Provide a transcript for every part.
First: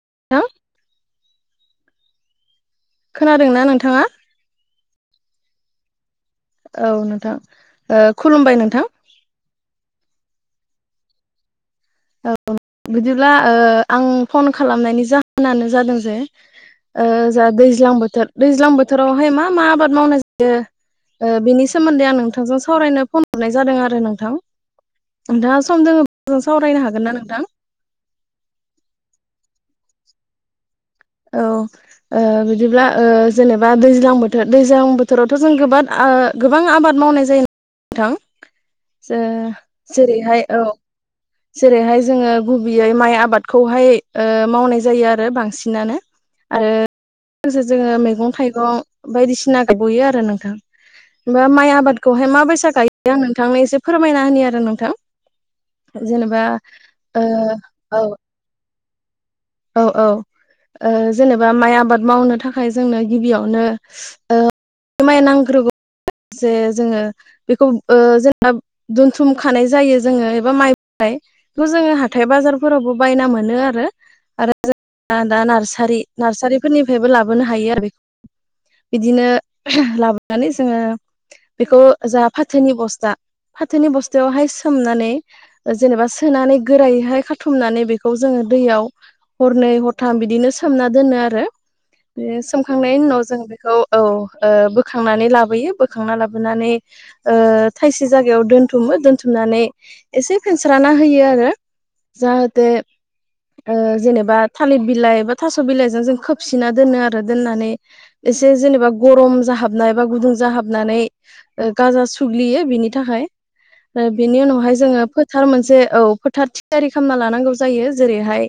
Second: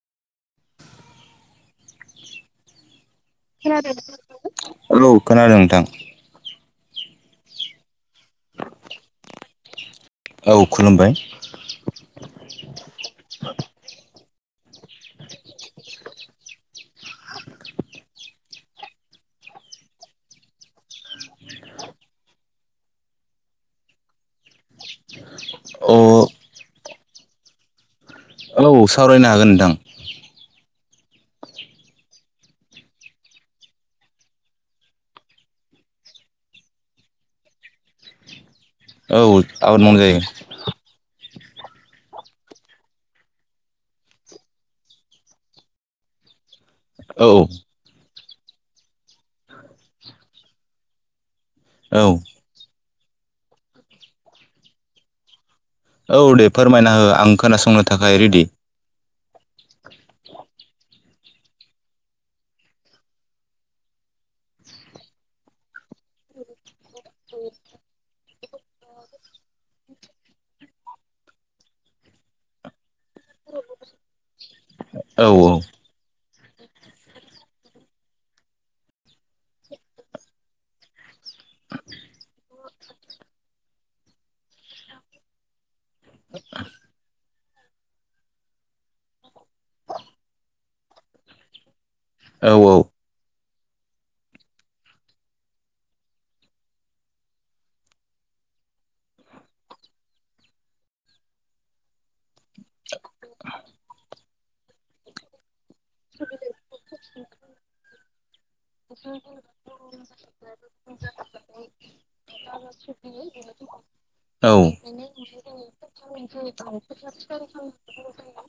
[unintelligible] खोनादोंना नोंथाङा? हेलौ खोनादों नोंथां औ नोंथां खुलुमबाय ओं नोंथां औ खुलुमबाय औ बिदिब्ला ओ आं फन खालामनायनि जाहोनानो जादों जे ओ जोंहा दैज्लां बोथोर दैज्लां बोथोरावहाय मा मा आबाद मावनाय जा यो ओ बिनि सोमोन्दै आं नोंथांजों सावरायनो फन हरनाय जादों आरो नोंथां नोंथाङा सम अ दोङ मोजां सावरायनो हागोन ना नोंथां? औ सावरायनो हागोन नोंथां। औ ओ बिदिब्ला ओ जेनेबा दैज्लां बोथोर दैज्लां बोथोरावथ' जों गोबां आ ओ गोबां आबाद मावनाय जायो नोंथां। औ जो आबाद मावनाय जायो जेरैहाय औ जेरैहाय जोङो गुबैयै माइ आबादखौहाय ओ मावनाय जायो आरो बांसिनानो आरो औ लोगोसे जोङो मैगं थाइगं बायदिसिना गायबयो आरो नोंथां माइ औ आबादखौहाय मााबैसा गायो आं नोंथांनो एसे फोरमायना होनि आरो नोंथां औ जेनेबा दे फोरमायना हो आं खोनासंनो ओ औ थाखाय रेडि औ औ ओ जेनेबा माइ आबाद मावनो थाखाय जोंनो गिबियावनो ओ माइ नांग्रोगौ जे जोङो बेखौ ओ जे दोनथुम खानाय जायो जोङो एबा माइ बेखौ जोङो हाथाय बाजारफोरावबो बायना मोनो आरो आरो ज [unintelligible] औ दा नार्सारि नार्सारिफोरनिफ्रायबो लाबोनो हायो आरो बेख बिदिनो लाबोनानै जोङो बेखौ जा फाथोनि बस्था फाथोनि बस्थायावहाय सोमनानै जेनेबा सोनानै गोरायहाय खाथुमनानै बेखौ जोङो दैयाव हरनै हरथाम बिदिनो सोमना दोनो आरो बे औ सोमखांनायनि उनाव जों बेखौ औ ओ बोखांनानै लाबोयो बोखांना लाबोनानै ओ थायसे जायाव दोनथुमो दोन थुमनानै एसे फेनस्राना होयो आरो जाहाथे ओ जेनेब बा थालिर बिलाइ बा थास' बिलाइजों जों खोबसिनना दोनो आरो दोननानै एसे जेनेबा गरम खम जाहाबनायबा गुदुं जाहाबनानै गाजा सुग्लियो बिनि थाखाय ओ बेनि औ उनावहाय जोङो फोथार मोनसे औ फोथार थियारि खालामना लानांगौ जायो जेरैहाय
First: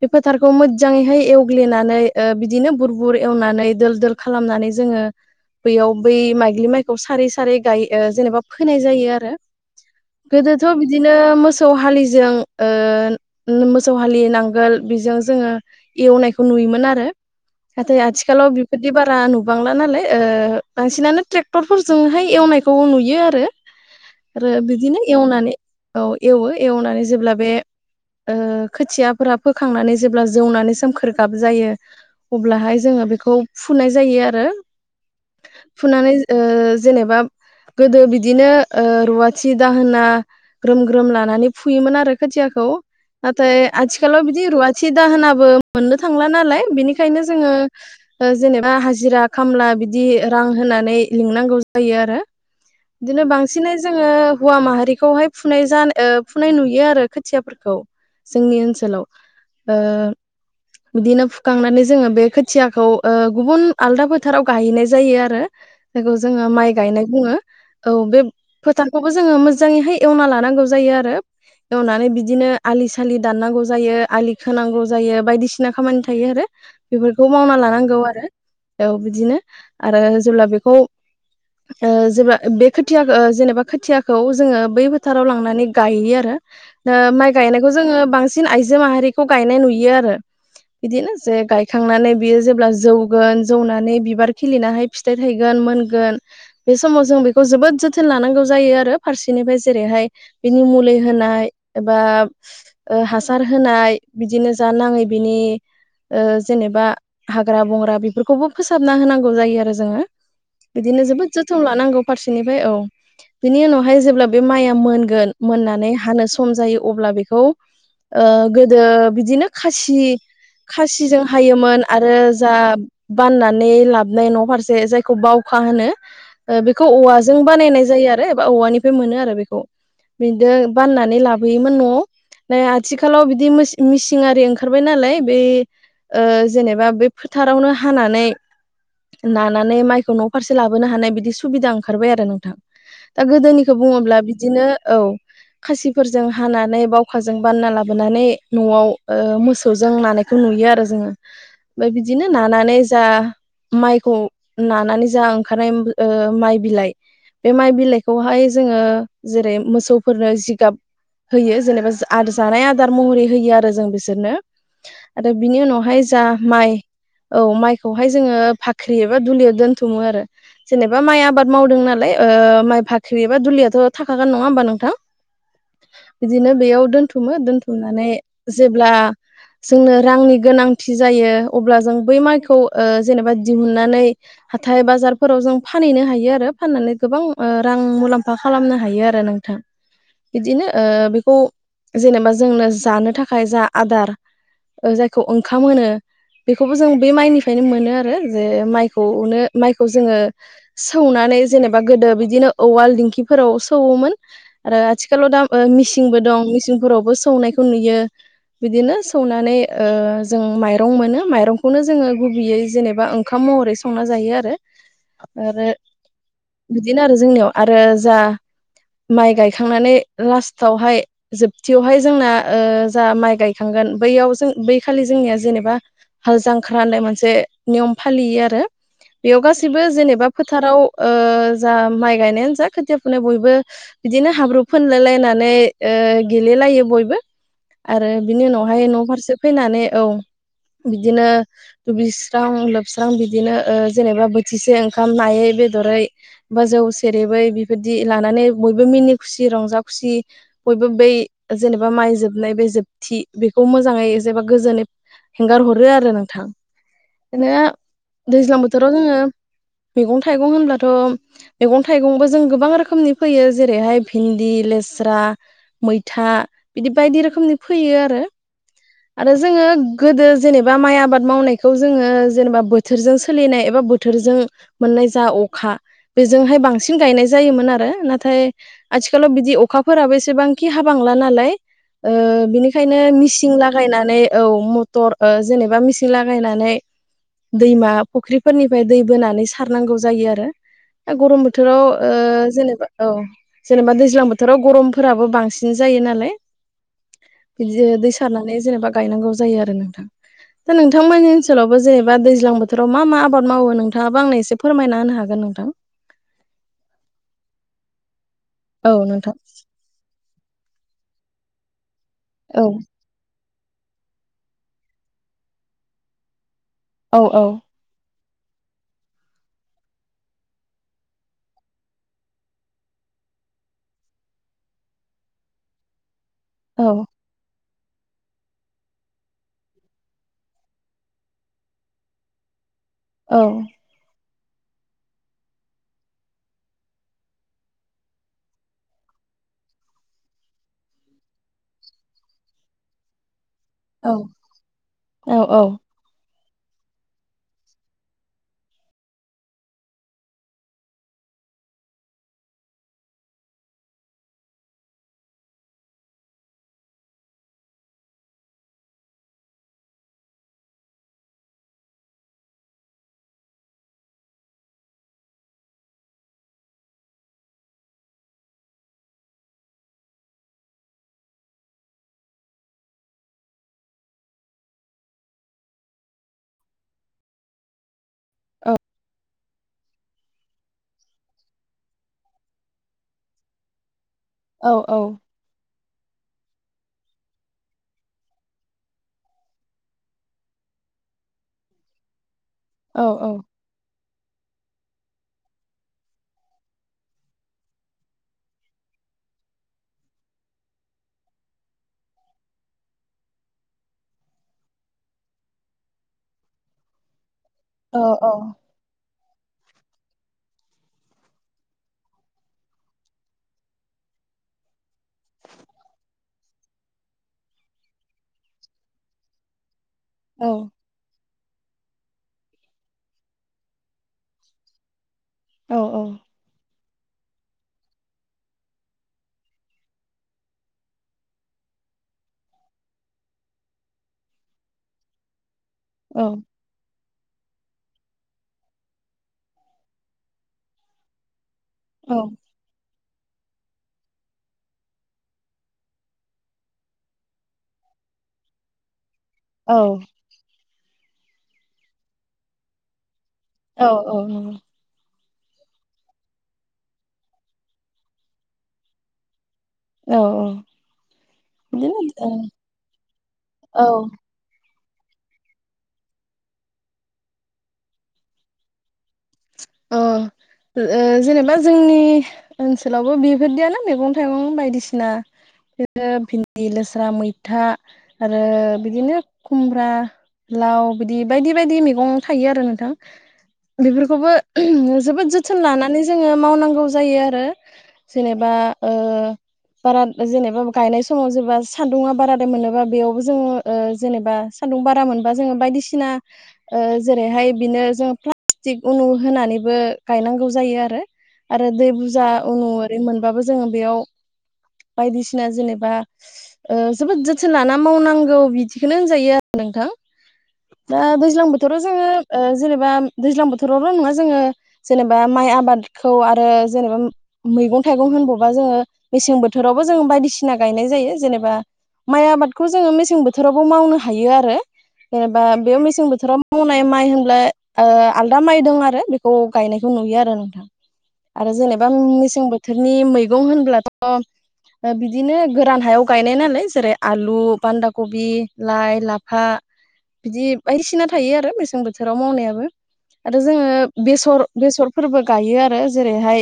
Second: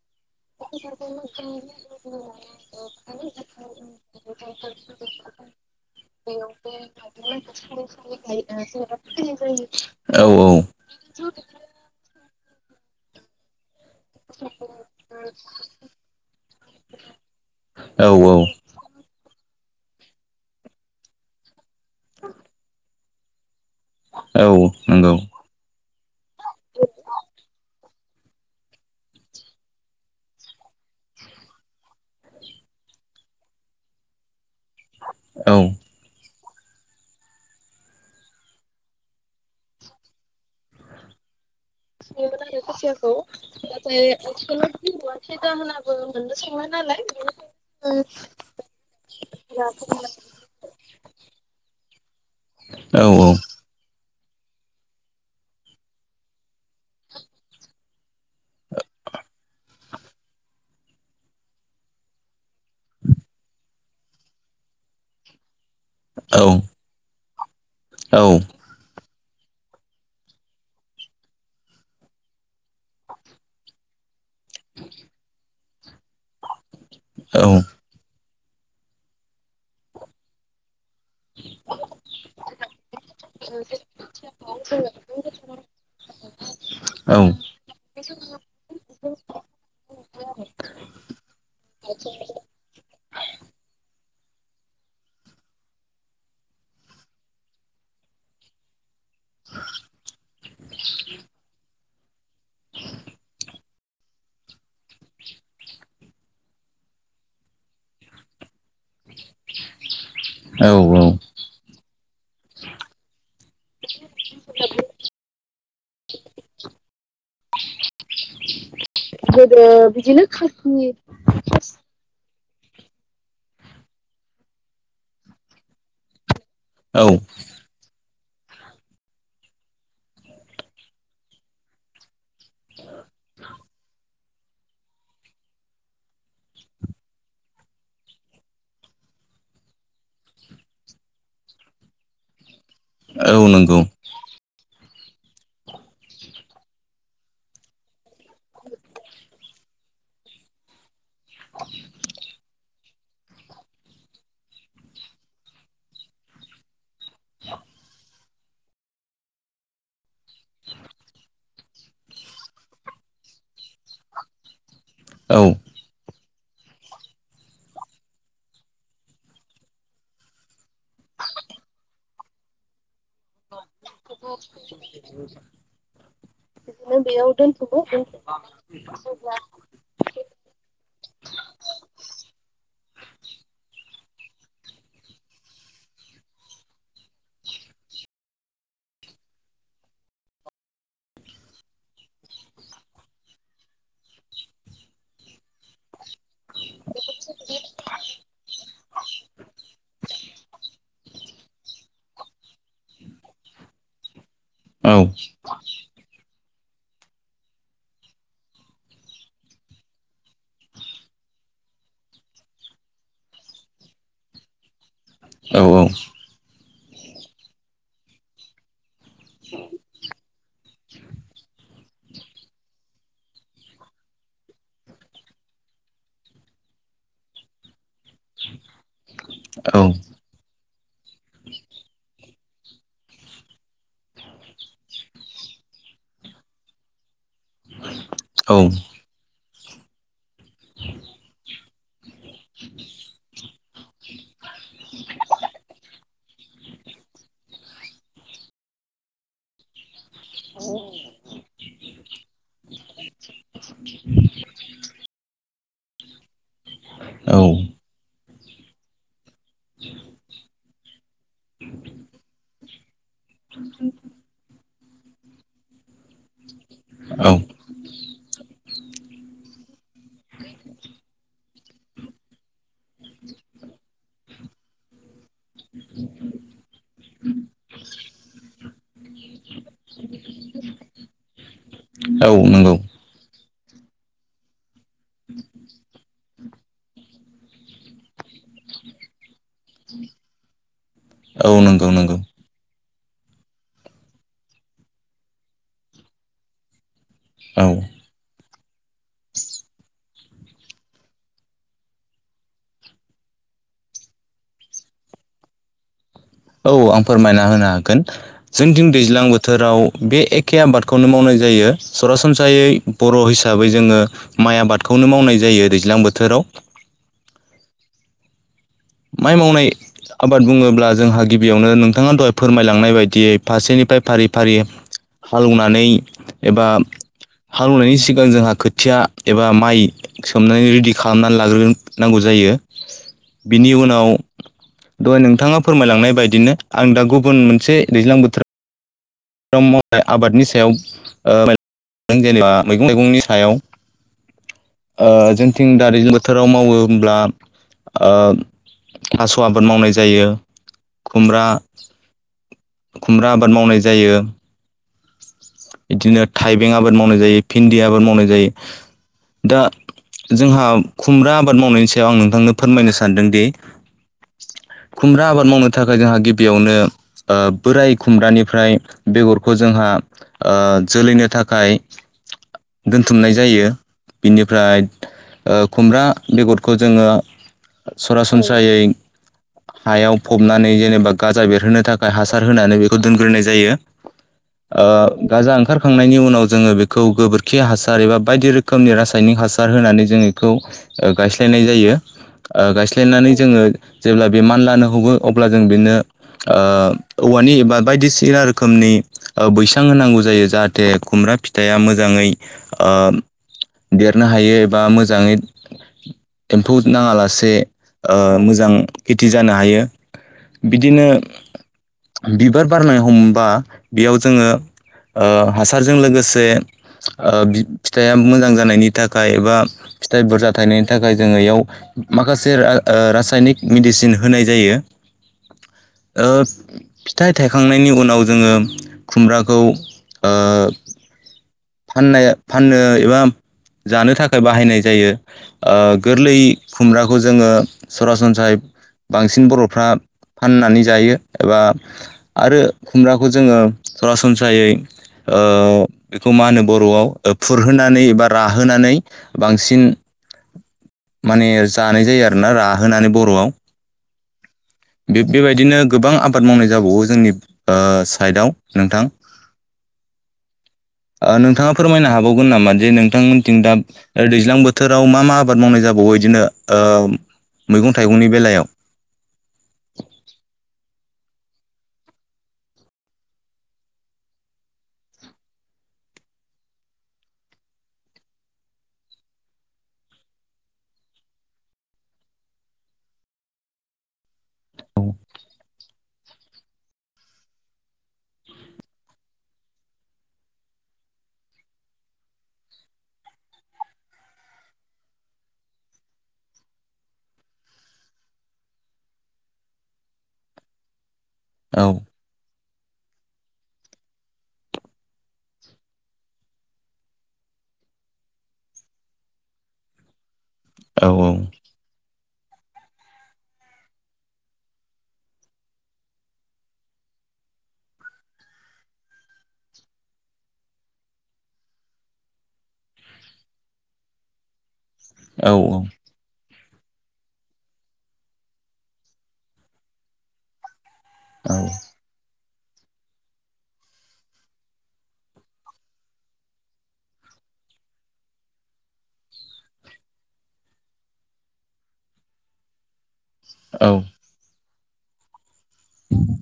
बे फोथारखौ मोजाङैहाय एवग्लिनानै ओ बिदिनो बुर बुर एवनानै दोल दोल खालामनानै जोङो बैयाव बै माइग्लि माइखौ सारै सारै गाय जेनेबा फोनाय जायो आरो [inaudible] गोदोथ' बिदिनो मोसौ हलिजों ओ मोसौ हालि नांगोल बेजों जोङो एवनायखौ नुयोमोन आरो नाथाय औ आथिखालाव बेफोरदि बारा नुबांला नालाय ओ बांसिनानो ट्रेक्टरफोरजोंहाय एव नायखौ नुयो आरो औ आरो बिदिनो नंगौ एवनानै औ एवो एवनानै जेब्ला बे ओ खोथियाफोरा फोखांनानै जेब्ला जौनानै सोमखोर गाब जायो अब्लाहाय जोङो बेखौ फुनाय जायो आरो। औ फुनानै ओ जेनेबा गोदो बिदिनो ओ रुवाथि दाहोना ग्रोम ग्रोम लानानै फुयोमोन आरो खोथिया खोथियाखौ नाथाय आथिखालाव बिदि रुवाथि दाहोनाबो मोननो थांला नालाय बिनिखायनो जोङो ओ जेनेबा हाजिरा खामला बिदि रां होनानै लिंनांगौ जायो आरो औ बिदिनो बांसिनै जोङो हौवा माहारिखौहाय फुनाय ज फुनाय नुयो आरो खोथियाफोरखौ जोंनि ओनसोलाव ओ बिदिनो फुखांनानै जोङो बे खोथियाखौ ओ गुबुन आलदा फोथाराव गाहैनाय जायो आरो। जायखौ जोङो माइ गायनाय बुङो औ बे फोथारखौबो जोङो मोजाङैहाय एवना लानांगौ नानै बिदिनो आलि सालि दाननांगौ जायो आलि खोनांगौ जायो बायदिसिना खामानि थायो आरो बेफोरखौ मावना लानांगौ आरो औ बिदिनो आरो जेब्ला बेखौ ओ जे बे खोथियाखौ जेनेबा खोथियाखौ जोङो बै फोथाराव लांनानै गायो आरो माइ गायनायखौ जोङो बांसिन आइजो माहारिखौ गायनाय नुयो आरो बिदिनो जे गायखांनानै बियो जेब्ला जौगोन जौनानै बिबार खिलिनानैहाय फिथाइ थायगोन मोनगोन बे समाव जों बेखौ जोबोद जोथोन लानांगौ जायो आरो फारसेनिफ्राय जेरैहाय मुलि होनाय एबा ओ हासार होनाय बिदिनो जा नाङै बिनि ओ जेनेबा हाग्रा बंग्रा बेफोरखौबो फोसाबना होनांगौ जायो आरो जोङो औ बिदिनो जोबोद जोथोन लानांगौ फारसेनिफ्राय औ बिनि उनावहाय जेब्ला बे माइया मोनगोन मोननानै हानो सम जायो अब्ला बेखौ ओ गोदो बिदिनो खासि खासिजों हायोमोन आरो जा बाननानै लाबोनाय न' फारसे जायखौ बावखा होनो ओ बेखौ औवाजों बानायनाय जायो आरो एबा औवानिफ्राय मोनो आरो बेखौ बिदि बाननानै लाबोयोमोन न'आव दा आथिखालाव बिदि मिसिन आरि ओंखारबाय नालाय बे ओ जेनेबा बे फोथारावनो हानानै नानानै माइखौ न' फारसे लाबोनो हानाय बिदि सुबिदा ओंखारबाय आरो नोंथां दा औ गोदोनिखौ नंगौ बुङोब्ला बिदिनो औ खासिफोरजों हानानै बाव खाजों बानना लाबोनानै न'आव ओ मोसौजों नानायखौ नुयो आरो जोङो ओमफ्राय बिदि बिदिनो नानानै जा माइखौ नानानै जा ओंखारनाय माइ बिलाइ बे माइ बिलाइखौहाय जोङो जेरै मोसौफोरनो जिगाब होयो जेनेबा जानाय आदार महरै होयो आरो जों बिसोरनो आरो औ बिनि उनावहाय जा माइ औ माइखौहाय जोङो बाख्रि एबा दुलियाव दोनथुमो आरो जेनेबा माइ आबाद मावदों नालाय ओ माइ बाख्रि एबा दुलियाथ' थाखा गोन नङा हबा नोंथां [inaudible] बिदिनो बेयाव दोनथुमो दोनथुमनानै जेब्ला जोंनो रांनि गोनांथि जायो अब्ला जों बै माइखौ ओ जेनेबा दिहुननानै हाथाय बाजारफोराव जों फानहैनो हायो आरो फाननानै गोबां ओ रां मुलाम्फा खालामनो हायो आरो नोंथां बिदिनो ओ बेखौ जेनेबा जोंनो जानो थाखाय जा आदार जायखौ ओंखाम होनो बेखौबो जों बे माइनिफ्रायनो मोनो आरो जे माइखौनो माइखौ जोङो सौना नै जेनेबा गोदो बिदिनो उवाल दिंखिफोराव सौवोमोन आरो औ आथिालाव दा ओ मेसिनबो दं सिंफोरावबो सौनायखौ नुयो बिदिनो सौनानै ओ जों माइरं मोनो माइरंखौनो जोङो गुबैयै जेनेबा ओंखाम महरै संना जायो आरो औ आरो औ बिदिनो आरो जोंनियाव आरो जा माइ गायखांनानै लास्टआवहाय जोबथियावहाय जोंना ओ जा माइ गायखांगोन बैयाव जों बै खालि जोंनिया जेनेबा हाल जांख्रा होननाय मोनसे नियम फालियो आरो बेयाव गासैबो जेनेबा फोथाराव ओ जा माइ गायनायानो जा खोथिया फुनायाव बयबो बिदिनो हाब्रु फोनलाय लायनानै ओ गेलेलायो बयबो आरो बिनि उनावहाय न' फारसे फैनानै औ बिदिनो दुगैस्रां लोबस्रां बिदिनो जेनेबा बोथिसे ओंखाम नायै बेदरै बा जौ सेरेबै बेबायदि लानानै बयबो मिनि खुसि रंजा खुसि बयबो बै जेनेबा माइ जोबनाय बे जोबथि बेखौ मोजाङै जेनबा गोजोनै हेंगार हरो आरो नोंथां बिनो औ दैज्लां बोथोराव जोङो मैगं थाइगं होनब्लाथ' मैगं थाइगंबो जों गोबां रोखोमनि फैयो जेरैहाय भिन्दि लेस्रा मैथा बिदि बायदि औ औ रोखोमनि फैयो आरो आरो जोङो गोदो जेनेबा माइ आबाद मावनायखौ जोङो जेनेबा बोथोरजों सोलिनाय एबा बोथोरजों मोननाय जा अखा बेजोंहाय बांसिन गायनाय जायोमोन आरो नाथाय आथिखालाव बिदि अखाफोराबो एसेबांखि हाबांला नालाय औ नंगौ बिनिखायनो मिसि सिं लागायनानै औ मथर जेनेबा मिसिं लागायनानै दैमा फुख्रिफोरनिफ्राय दै बोनानै सारनांगौ जायो आरो गरम औ बोथोराव नंगौ नंगौ जेनेबा औ जेनेबा दैज्लां बोथोराव गरमफोराबो बांसिन जा यो नालाय औ बिदि दै सारनानै जेनेबा गायनांगौ जायो आरो नोंथां दा नोंथांमोनानि ओनसोलावबो जेनेबा दैज्लां बोथोराव मा मा आबाद मावो नोंथाङाबो आंनो एसे फोरमायना होनो हागोन नोंथां [inaudible] औ आं फोरमायना होनो हागोन जोंथिं औ दैज्लां नोंथां बोथोराव बे ए खे आबादखौनो मावनाय जायो औ सरासनस्रायै बर' हिसा बै जोङो माइ आबादखौनो मावनाय जायो दैज्लां बोथोराव औ-औ माइ मावनाय आबाद बुङोब्ला जोंहा गिबियावनो नोंथाङा दहाय फोरमायलांनाय बायदियै फारसेनिफ्राय फारि फारि हाल एवनानै एबा औ हाल एवनायनि सिगां जोंहा खोथिया एबा माइ सोमनानै रेडि खालामनानै लाग्रोनांगौ जायो [inaudible] औ बिनि उनाव दहाय नोंथाङा फोरमायलांनाय बायदिनो आं दा गुबुन मोनसे दैज्लां बोथोर राव मावनाय आबादनि सायाव जेनेबा मैगं थाइगंनि सायाव औ ओ औ जोंथिं [unintelligible] बोथोराव मावो होमब्ला थास' आबाद मावनाय जायो खुमब्रा खुमब्रा आबाद मावनाय जायो बिदिनो थाइबें आबाद मावनाय जायो भिन्दि आबाद मावनाय जायो दा जोंहा खुमब्रा आबाद मावनायनि सायाव आं नोंथांनो फोरमायनो सानदोंदि [inaudible] खुमब्रा आबाद मावनो थाखाय जोंहा गिबियावनो बोराय खुमब्रानिफ्राय बेगरखौ जोंहा जोलैनो थाखाय दोनथुमनाय जायो बिनिफ्राय खुमब्रा बेगरखौ जोङो सरासनस्रायै हायाव फबनानै जेनेबा गाजा बेरहोनो थाखाय हासार होनानै बेखौ दोनग्रोनाय जायो औ ओ औ गाजां ओंखारखांनायनि उनाव जोङो बेखौ गोबोरखि हासार एबा बायदि रोखोमनि रासायनिक हासार होनानै जोंङो इखौ गायस्लायनाय जायो गायस्लायनानै जोङो जेब्ला बे मा नलानो हमो अब्ला जों बिनो औवानि एबा बायदिसिना रोखोमनि बैसां होनांगौ जायो जाहाथे खुमब्रा फिथाया मोजाङै ओ देरनो हायो एबा मोजाङै एम्फौ नाङालासे औ ओ मोजां खेथि जानो हायो बिदिनो बिबार बारनो हमबा बेयाव जोङो हासारजों लोगोसे फिथाइया मोजां जानायनि थाखाय एबा फिथाइ बुरजा थाइनायनि थाखाय जोङो इयाव माखासे रासायनिक मेडिसिन होनाय जायो। औ ओ फिथाइ थायखांनायनि उनाव जोङो खुमब्राखौ ओ फाननो फाननो एबा जानो थाखाय बाहायनाय जायो। ओ गोरलै खुमब्राखौ जोङो सरासनस्रायै बांसिन बर'फ्रा फाननानै जायो। एबा आरो खुमब्राखौ जोङो सरासनस्रायै खौ मा होनो बर'आव फुरहोनानै एबा राहोनानै बांसिन माने जानाय जायो आरोना राहोनानै बर'आव औ औ औ बे बेबायदिनो गोबां आबाद मावनाय जाबावो जोंनि साइडआव नोंथां औ औ नोंथाङा फोरमायनो बिदिनो हाबावगोन नामा जे नोंथांमोनथिं दा औ दैज्लां बोथोर बोथोराव मा मा आबाद मावनाय जाबावो बिदिनो ओ मैगं थाइगंनि बेलायाव अ जेनेबा जोंनि ओनसोलावबो बेफोरदियानो मैगं थाइगं बायदिसिना भिन्दि, लोस्रा, मैथा आरो बिदिनो खुमब्रा लाव बिदि बायदि बायदि मैगं थायो आरो नोंथां बेफोरखौबो जोबोद जोथोन लानानै जोङो मावनांगौ जायो आरो जेनेबा ओ बारा जेनेबा गायनाय समाव जेबा सान्दुुंआ बाराद्राय मोनोबा बेयावबो जोङो जेनेबा सान्दुं बारा मोनबा जोङो बायदिसिना जेरैहाय बिदिनो जोङो प्लास्टिक होनानैबो गायनांगौ जायो आरो औ दै बुरजा बे मोनबाबो जोङो बेयाव बायदिसिना जेनेबा जोबोद जोथोन लाना मावनांगौ बिदिखौनो होनजायो आरो नोंथां दा औ दैज्लां बोथोराव जोङो जेनेबा दैज्लां बोथोरावल' नङा जोङो जेनेबा माय आबादखौ आरो जेनेबा मैगं थाइगं होनबावबा जोङो मेसें बोथोरावबो जों बायदिसिना गायनाय जायो जेनेबा माइ आबादखौ जोङो मेसें बोथोरावबो मावनो हायो आरो जेनेबा औ बेयाव मेसें बोथोराव मावनाय माइ होनब्ला आलदा माइ दं आरो बेखौ गायनायखौ नुयो आरो नोंथां आरो औ जेनेबा मेसें बोथोर बोथोरनि मैगं होनब्लाथ' बिदिनो गोरान हायाव गायनाय नालाय जेरै आलु बान्दा कबि लाइ लाफा बिदि बायदिसिना थायो आरो मेसें बोथोराव मावनायाबो आरो जोङो औ बेसर बेसरफोरबो गायो आरो जेरैहाय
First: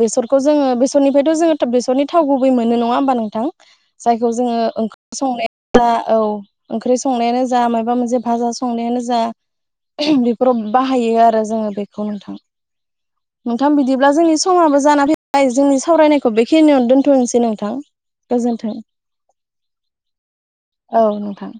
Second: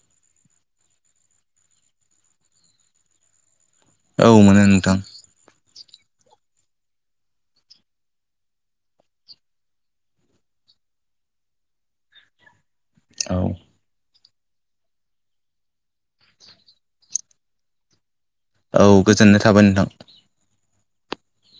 बेसरखौ जोङो बेसरनिफ्रायथ' जोङो बेसरनि थाव गुबै मोनो नङा होमबा नोंथां औ जायखौ जोङो मोनो नोंथां ओंखाम संनायाव जा औ ओंख्रि संनायानो जा माबा मोनसे भाजा संनायानो जा बेफोराव बाहायो आरो जोङो बेखौ नोंथां औ नोंथां बिदिब्ला जोंनि समाबो जाना फैबाय जोंनि सावरायनायखौ बेखिनियावनो दोनथ'नोसै नोंथां। गोजोन्थों औ गोजोननाय थाबाय नोंथां। औ नोंथां।